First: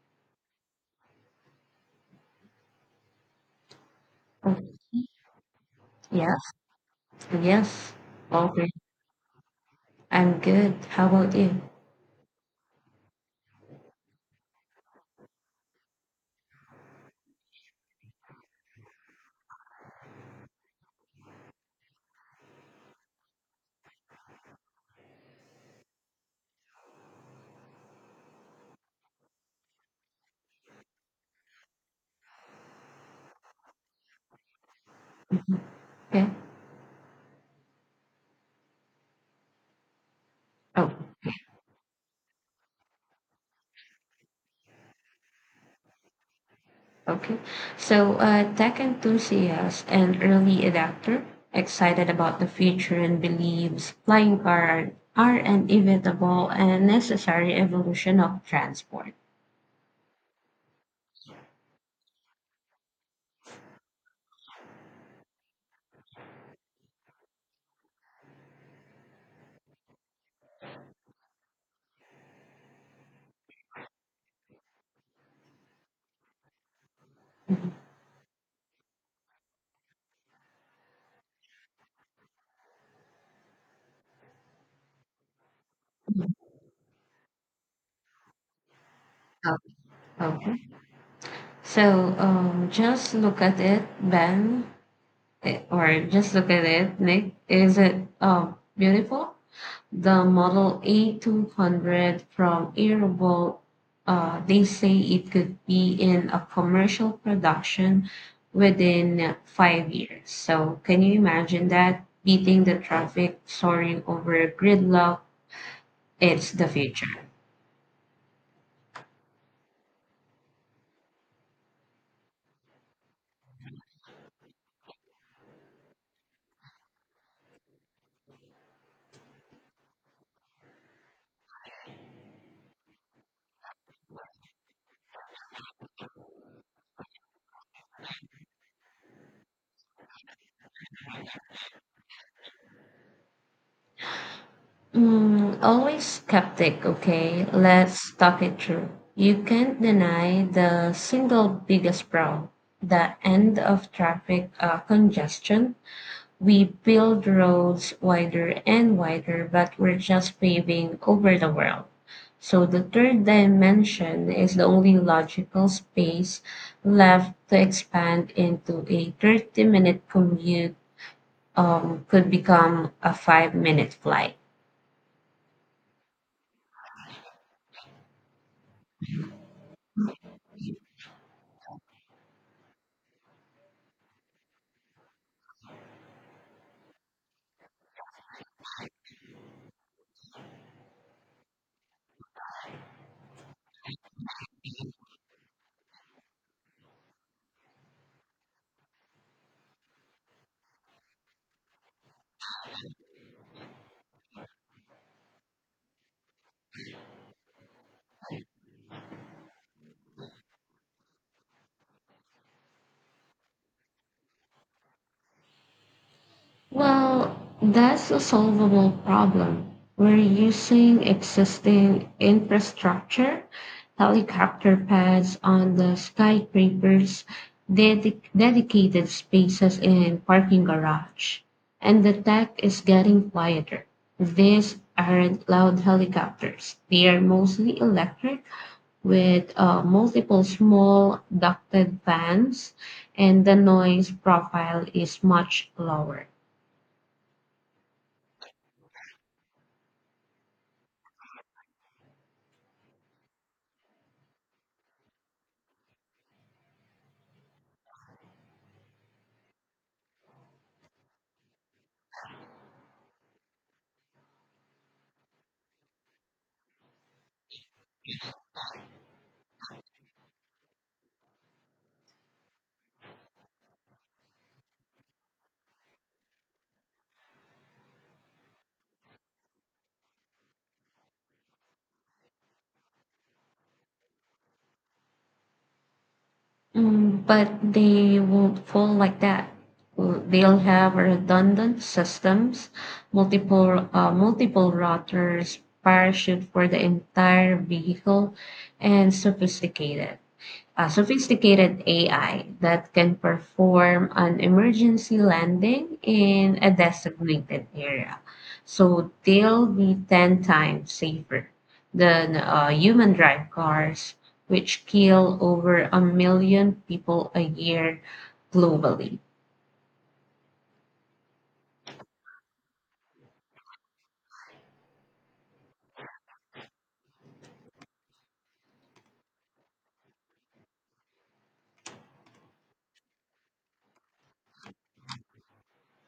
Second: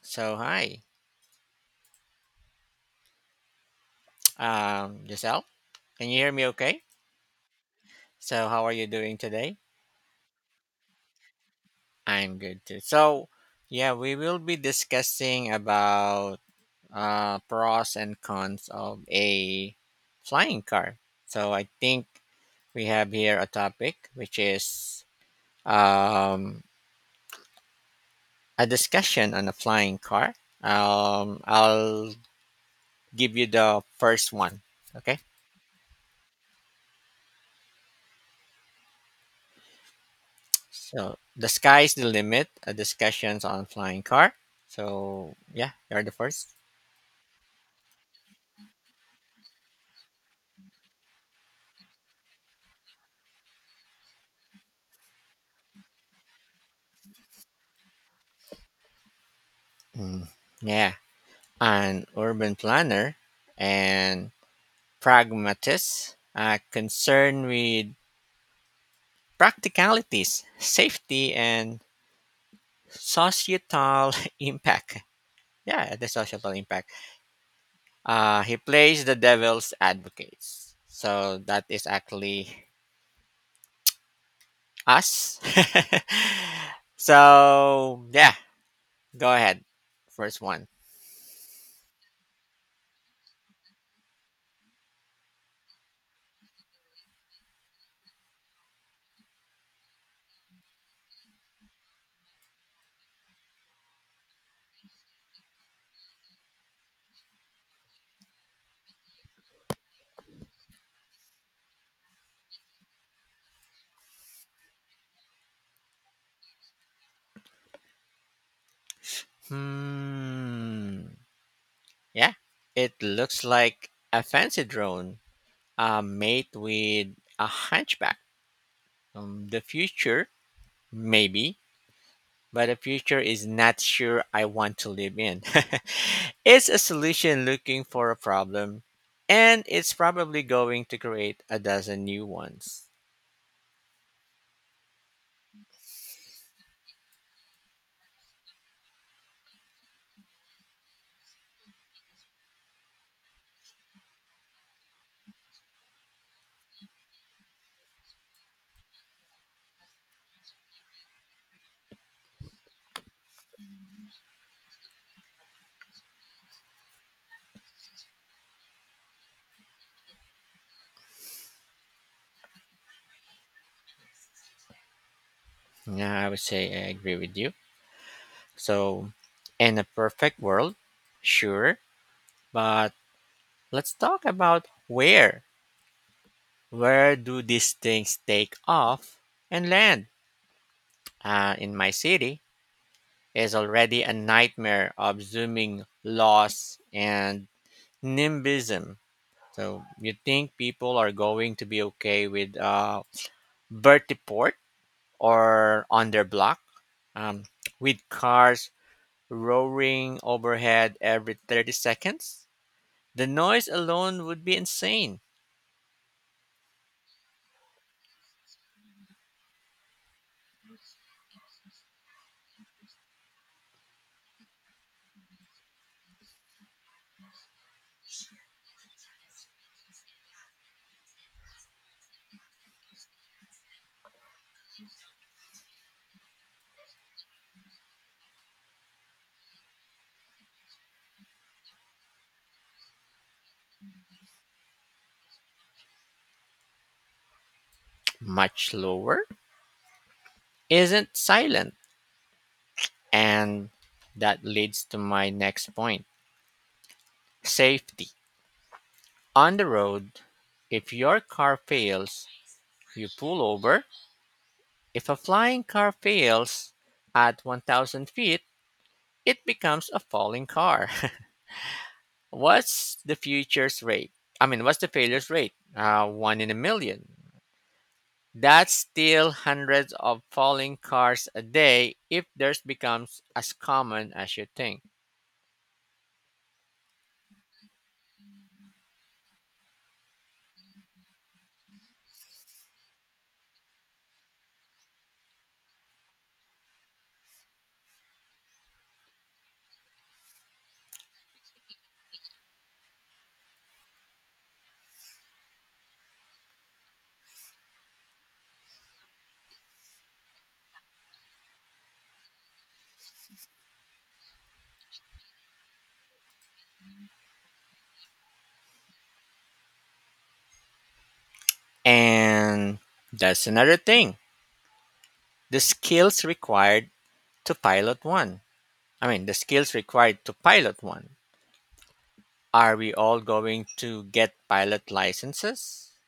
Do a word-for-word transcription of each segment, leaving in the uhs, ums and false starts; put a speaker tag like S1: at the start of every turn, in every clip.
S1: So hi,
S2: Oh,
S1: um, Giselle. Can you hear me?
S2: yes,
S1: Okay.
S2: yes.
S1: So how
S2: Okay.
S1: are you doing today?
S2: I'm good. How about you?
S1: I'm good too. So yeah, we will be discussing about uh, pros and cons of a flying car. So I think we have here a topic which is um, a discussion on a flying car. Um, I'll give you the first one. Okay.
S2: Mhm. Okay. Oh,
S1: So the sky's the limit. Uh, discussions on flying car. So yeah, you're the first.
S2: okay. So, uh, tech enthusiast and early adapter, excited about the future and believes flying car are an inevitable and necessary evolution of transport.
S1: Mm, yeah, an urban planner and pragmatist, uh, concerned with practicalities, safety, and societal impact. Yeah, the societal impact.
S2: Mhm.
S1: Uh, he plays the devil's advocates. So that is actually us.
S2: Mhm.
S1: So yeah, go
S2: Oh,
S1: ahead. First
S2: Okay.
S1: one.
S2: So, um, just look at it, Ben, eh, or just look at it, Nick. Is it um beautiful? The Model A two hundred from Airbus. Uh, they say it could be in a commercial production within five years. So can you imagine that beating the traffic, soaring over gridlock? It's the future.
S1: Hmm. Yeah. It looks like a fancy drone uh, mate with a hunchback. Um, the future, maybe, but a future is not sure I want to live in. It's a solution looking for a problem, and it's probably going to create a dozen new ones.
S2: Mm, always skeptic, okay? Let's talk it through. You can't deny the single biggest problem, the end of traffic uh, congestion. We build roads wider and wider, but we're just paving over the world. So the third dimension is the only logical space left to expand into a thirty minute commute um, could become a five minute flight.
S1: Yeah, I would say I agree with you. So, in a perfect world, sure, but let's talk about where. Where do these things take off and land? Uh, in my city is already a nightmare of zooming loss and nimbism. So you think people are going to be okay with uh, vertiport or on their block, um, with cars roaring overhead every thirty seconds? The noise alone would be insane.
S2: Well, that's a solvable problem. We're using existing infrastructure, helicopter pads on the skyscrapers, dedic- dedicated spaces in parking garage, and the tech is getting quieter. These aren't loud helicopters. They are mostly electric with uh, multiple small ducted fans, and the noise profile is much lower.
S1: Much lower isn't silent. And that leads to my next point, safety. On the road, if your car fails, you pull over. If a flying car fails at one thousand feet, it becomes a falling car. what's the future's rate? I mean, what's the failure's rate? Uh, one in a million. That's still hundreds of falling cars a day if theirs becomes as common as you think.
S2: Mm, but they won't fall like that. Uh, They'll have redundant systems, multiple uh, multiple routers, parachute for the entire vehicle, and sophisticated a sophisticated A I that can perform an emergency landing in a designated area. So they'll be ten times safer than uh, human drive cars, which kill over a million people a year globally.
S1: And that's another thing, the skills required to pilot one. I mean, the skills required to pilot one. Are we all going to get pilot licenses?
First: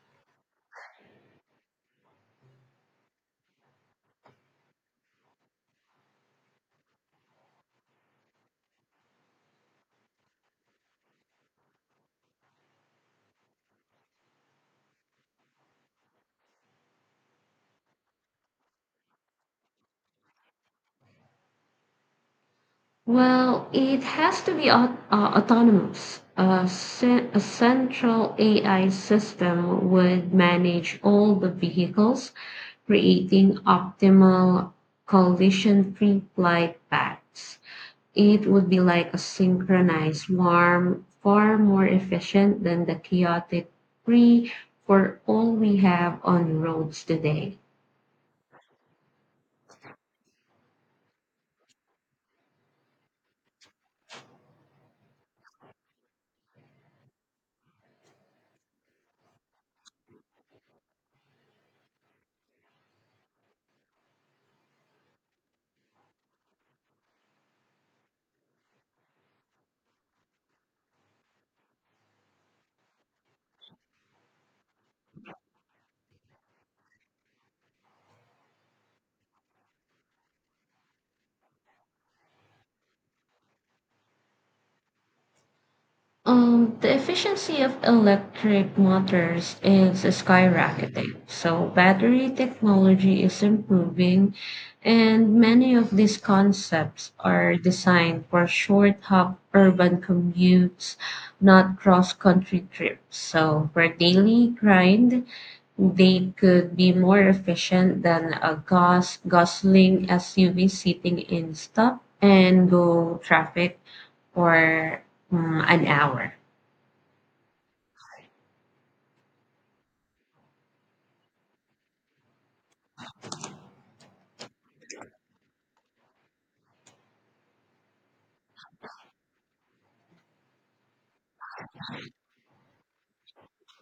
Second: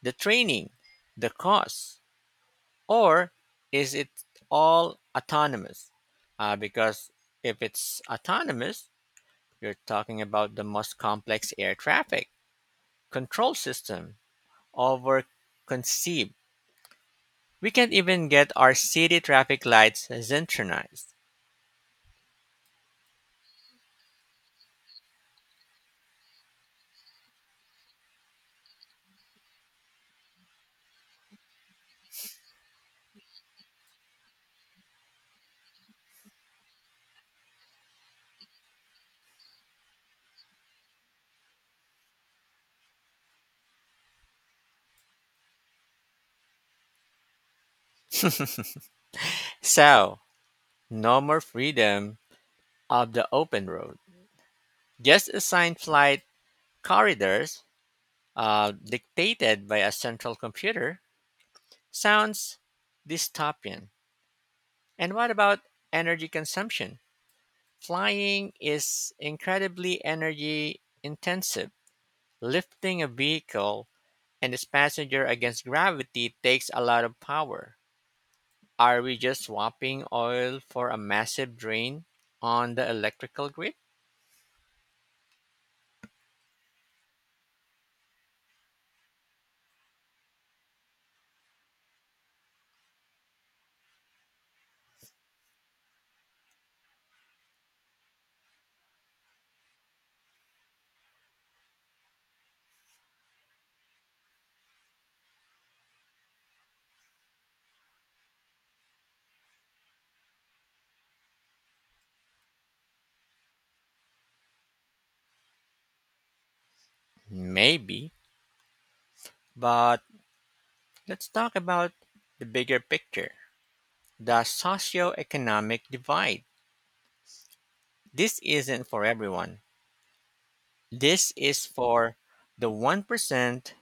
S1: The training, the cost, or is it all autonomous? Uh, because if it's autonomous, you're talking about the most complex air traffic control system over conceived. We can't even get our city traffic lights synchronized.
S2: Well, it has to be au- uh, autonomous. A, ce- a central A I system would manage all the vehicles creating optimal collision-free flight paths. It would be like a synchronized swarm, far more efficient than the chaotic free for all we have on roads today.
S1: So, no more freedom of the open road. Just assigned flight corridors, uh, dictated by a central computer, sounds dystopian. And what about energy consumption? Flying is incredibly energy intensive. Lifting a vehicle and its passenger against gravity takes a lot of power. Are we just swapping oil for a massive drain on the electrical grid?
S2: Um, the efficiency of electric motors is skyrocketing. So battery technology is improving, and many of these concepts are designed for short hop urban commutes, not cross-country trips. So for daily grind, they could be more efficient than a gas guzzling S U V sitting in stop and go traffic for mm, an hour.
S1: Maybe, but let's talk about the bigger picture, the socioeconomic divide. This isn't for everyone. This is for the one percent.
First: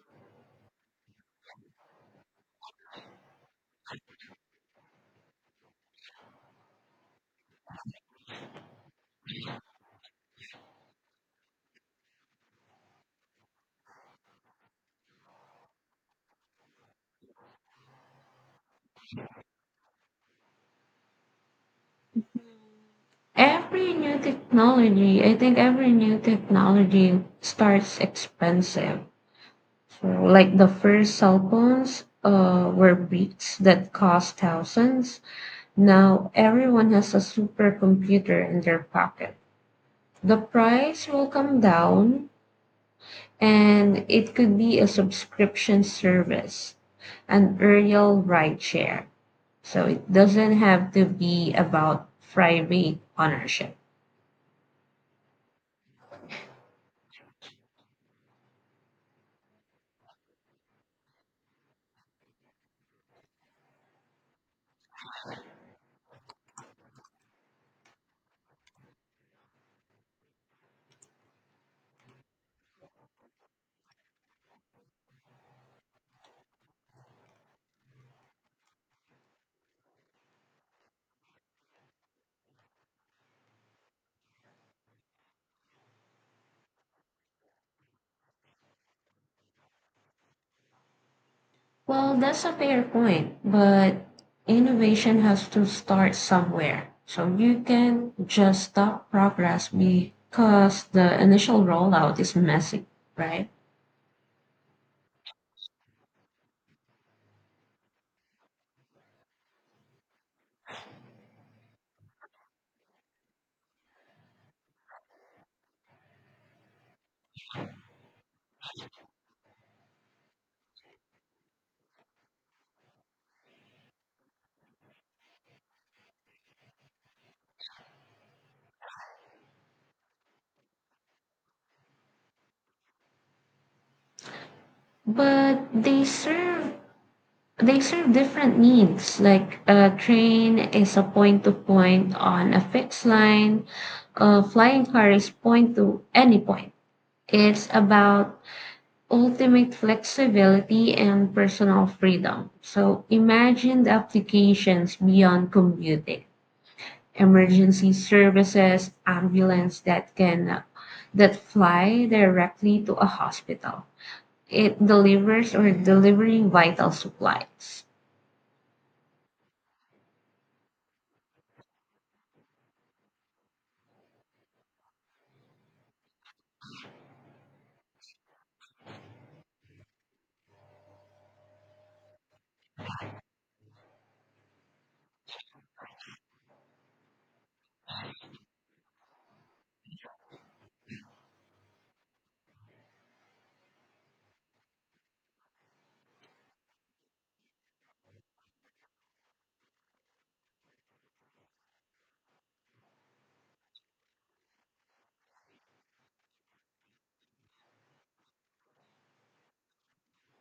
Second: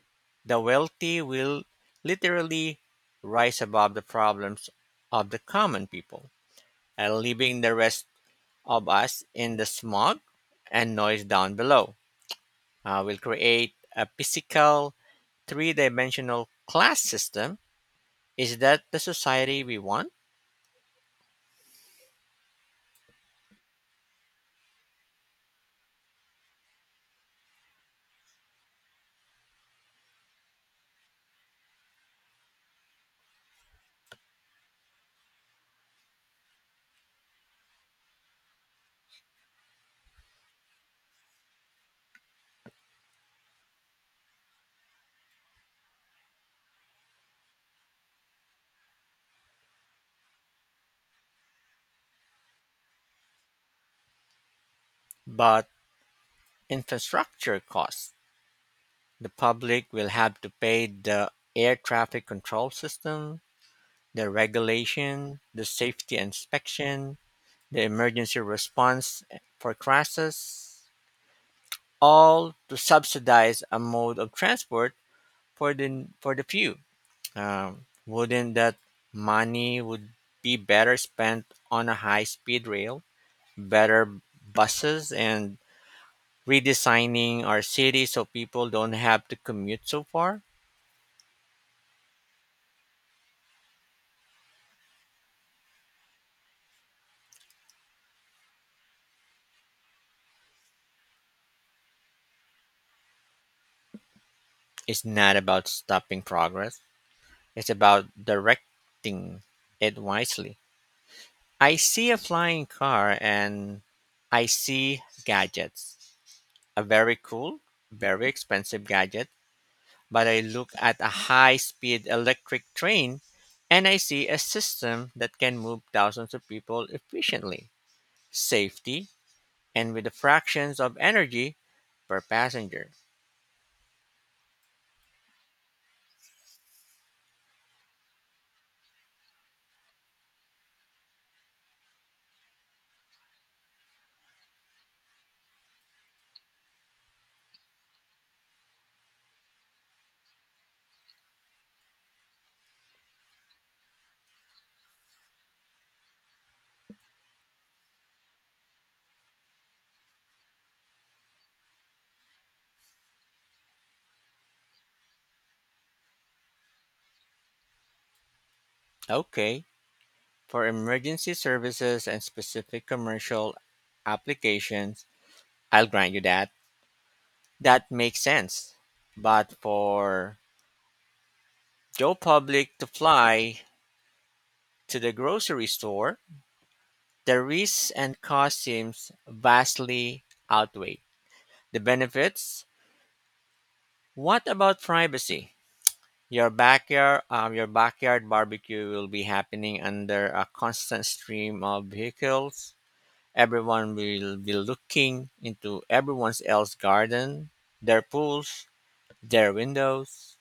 S1: The wealthy will literally rise above the problems of the common people, and leaving the rest of us in the smog and noise down below. Uh, will create a physical three dimensional class system. Is that the society we want?
S2: Every new technology, I think every new technology starts expensive. So, like the first cell phones uh, were beats that cost thousands. Now everyone has a supercomputer in their pocket. The price will come down, and it could be a subscription service, an aerial rideshare. So it doesn't have to be about private ownership.
S1: But infrastructure costs: the public will have to pay the air traffic control system, the regulation, the safety inspection, the emergency response for crashes, all to subsidize a mode of transport for the for the few. Um, wouldn't that money would be better spent on a high-speed rail, better buses, and redesigning our city so people don't have to commute so far?
S2: Well, that's a fair point, but innovation has to start somewhere. So you can just stop progress because the initial rollout is messy, right?
S1: It's not about stopping progress, it's about directing it wisely. I see a flying car and I see gadgets. A very cool, very expensive gadget, but I look at a high speed electric train and I see a system that can move thousands of people efficiently, safety, and with the fractions of energy per passenger.
S2: But they serve they serve different needs. Like a train is a point to point on a fixed line, a flying car is point to any point. It's about ultimate flexibility and personal freedom. So imagine the applications beyond commuting. Emergency services, ambulance that can that fly directly to a hospital. It delivers or delivering vital supplies.
S1: Okay, for emergency services and specific commercial applications, I'll grant you that. That makes sense. But for Joe Public to fly to the grocery store, the risks and cost seems vastly outweigh the benefits. What about privacy? Your backyard, um, your backyard barbecue will be happening under a constant stream of vehicles. Everyone will be looking into everyone else's garden, their pools, their windows.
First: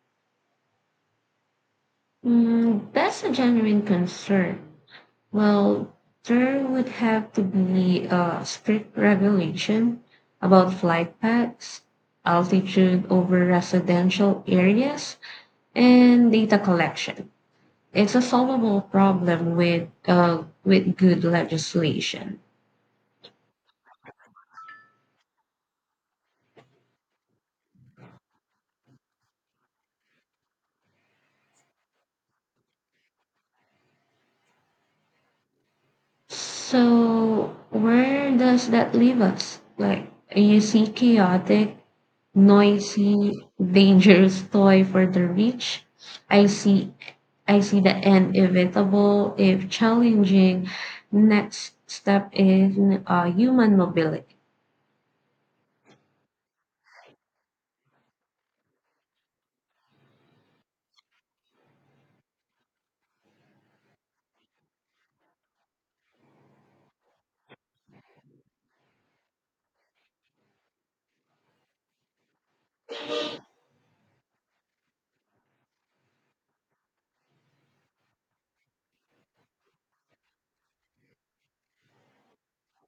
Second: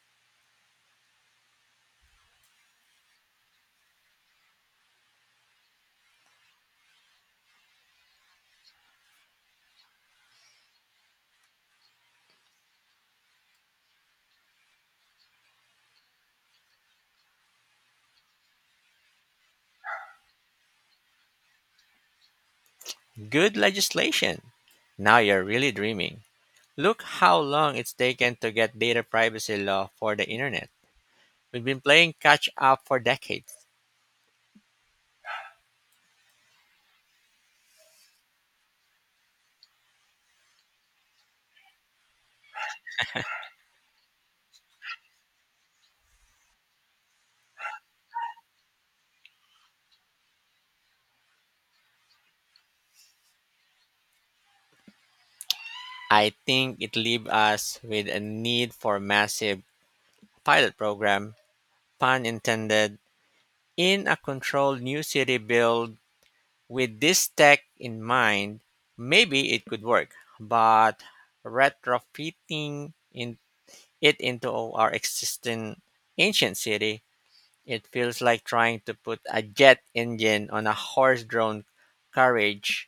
S2: Mm, that's a genuine concern. Well, there would have to be a strict regulation about flight paths, altitude over residential areas, and data collection. It's a solvable problem with uh, with good legislation.
S1: Good legislation. Now you're really dreaming. Look how long it's taken to get data privacy law for the internet. We've been playing catch up for decades.
S2: So where does that leave us? Like, you see chaotic noisy, dangerous toy for the rich. I see I see the inevitable, if challenging, next step in uh, human mobility.
S1: I think it leaves us with a need for massive pilot program, pun intended, in a controlled new city build. With this tech in mind, maybe it could work, but retrofitting in it into our existing ancient city, it feels like trying to put a jet engine on a horse-drawn carriage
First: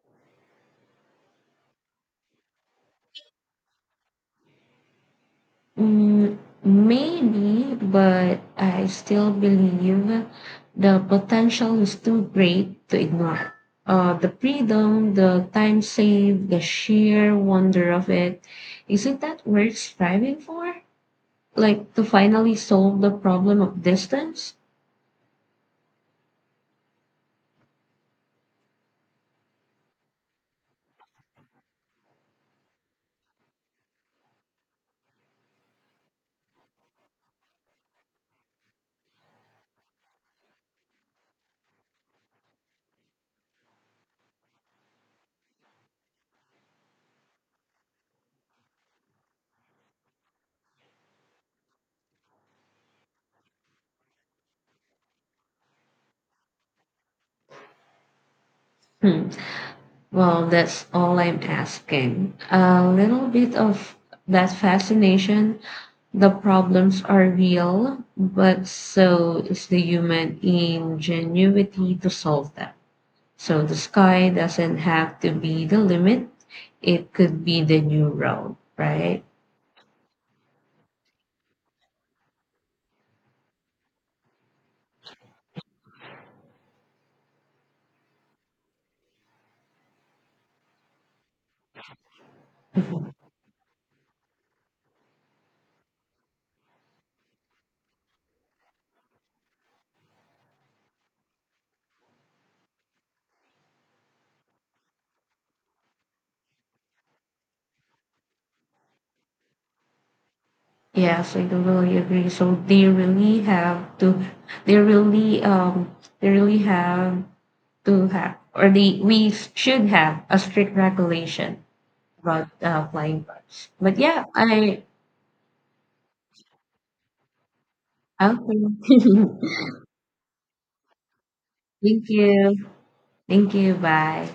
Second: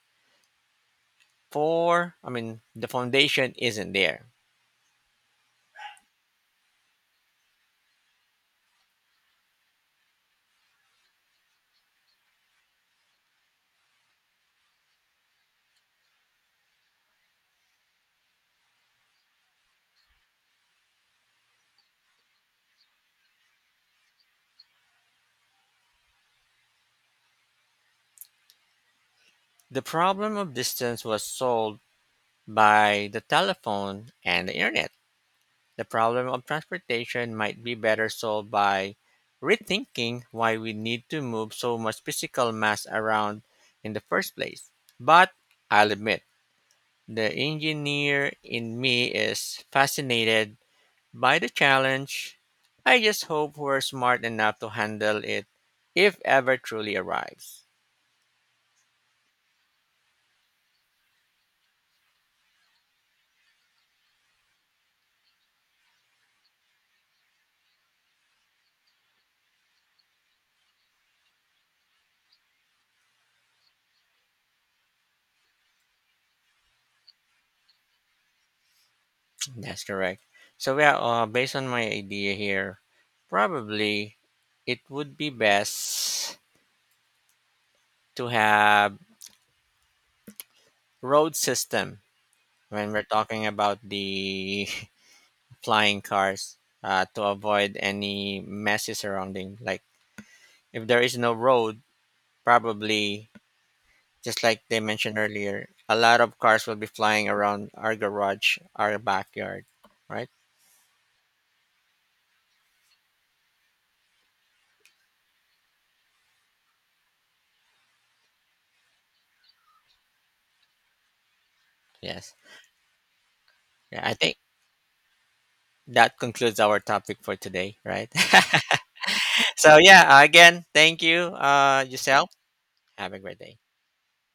S1: for, I mean, the foundation isn't there.
S2: Mm, maybe, but I still believe the potential is too great to ignore. Uh, the freedom, the time saved, the sheer wonder of it, is it that worth striving for? Like to finally solve the problem of distance?
S1: The problem of distance was solved by the telephone and the internet. The problem of transportation might be better solved by rethinking why we need to move so much physical mass around in the first place. But I'll admit, the engineer in me is fascinated by the challenge. I just hope we're smart enough to handle it if ever truly arrives.
S2: Hmm. Well, that's all I'm asking. A little bit of that fascination. The problems are real, but so is the human ingenuity to solve them. So the sky doesn't have to be the limit, it could be the new road, right?
S1: That's correct. So, yeah, uh, based on my idea here, probably it would be best to have road system when we're
S2: Mhm.
S1: talking about the flying cars, uh, to avoid any messy surrounding, like if there is no road, probably just like they mentioned earlier, a lot of cars will be flying around our garage, our backyard, right?
S2: Yes, I totally agree. So they really have to, they really, um, they really have to have, or the we should have a strict regulation
S1: Yes,
S2: about uh, flying cars. But
S1: yeah, i
S2: yeah,
S1: think
S2: I
S1: that concludes our topic for today, right?
S2: okay.
S1: So yeah, again, thank you, uh
S2: Thank
S1: Giselle,
S2: you,
S1: have a great
S2: thank
S1: day.
S2: you. Bye.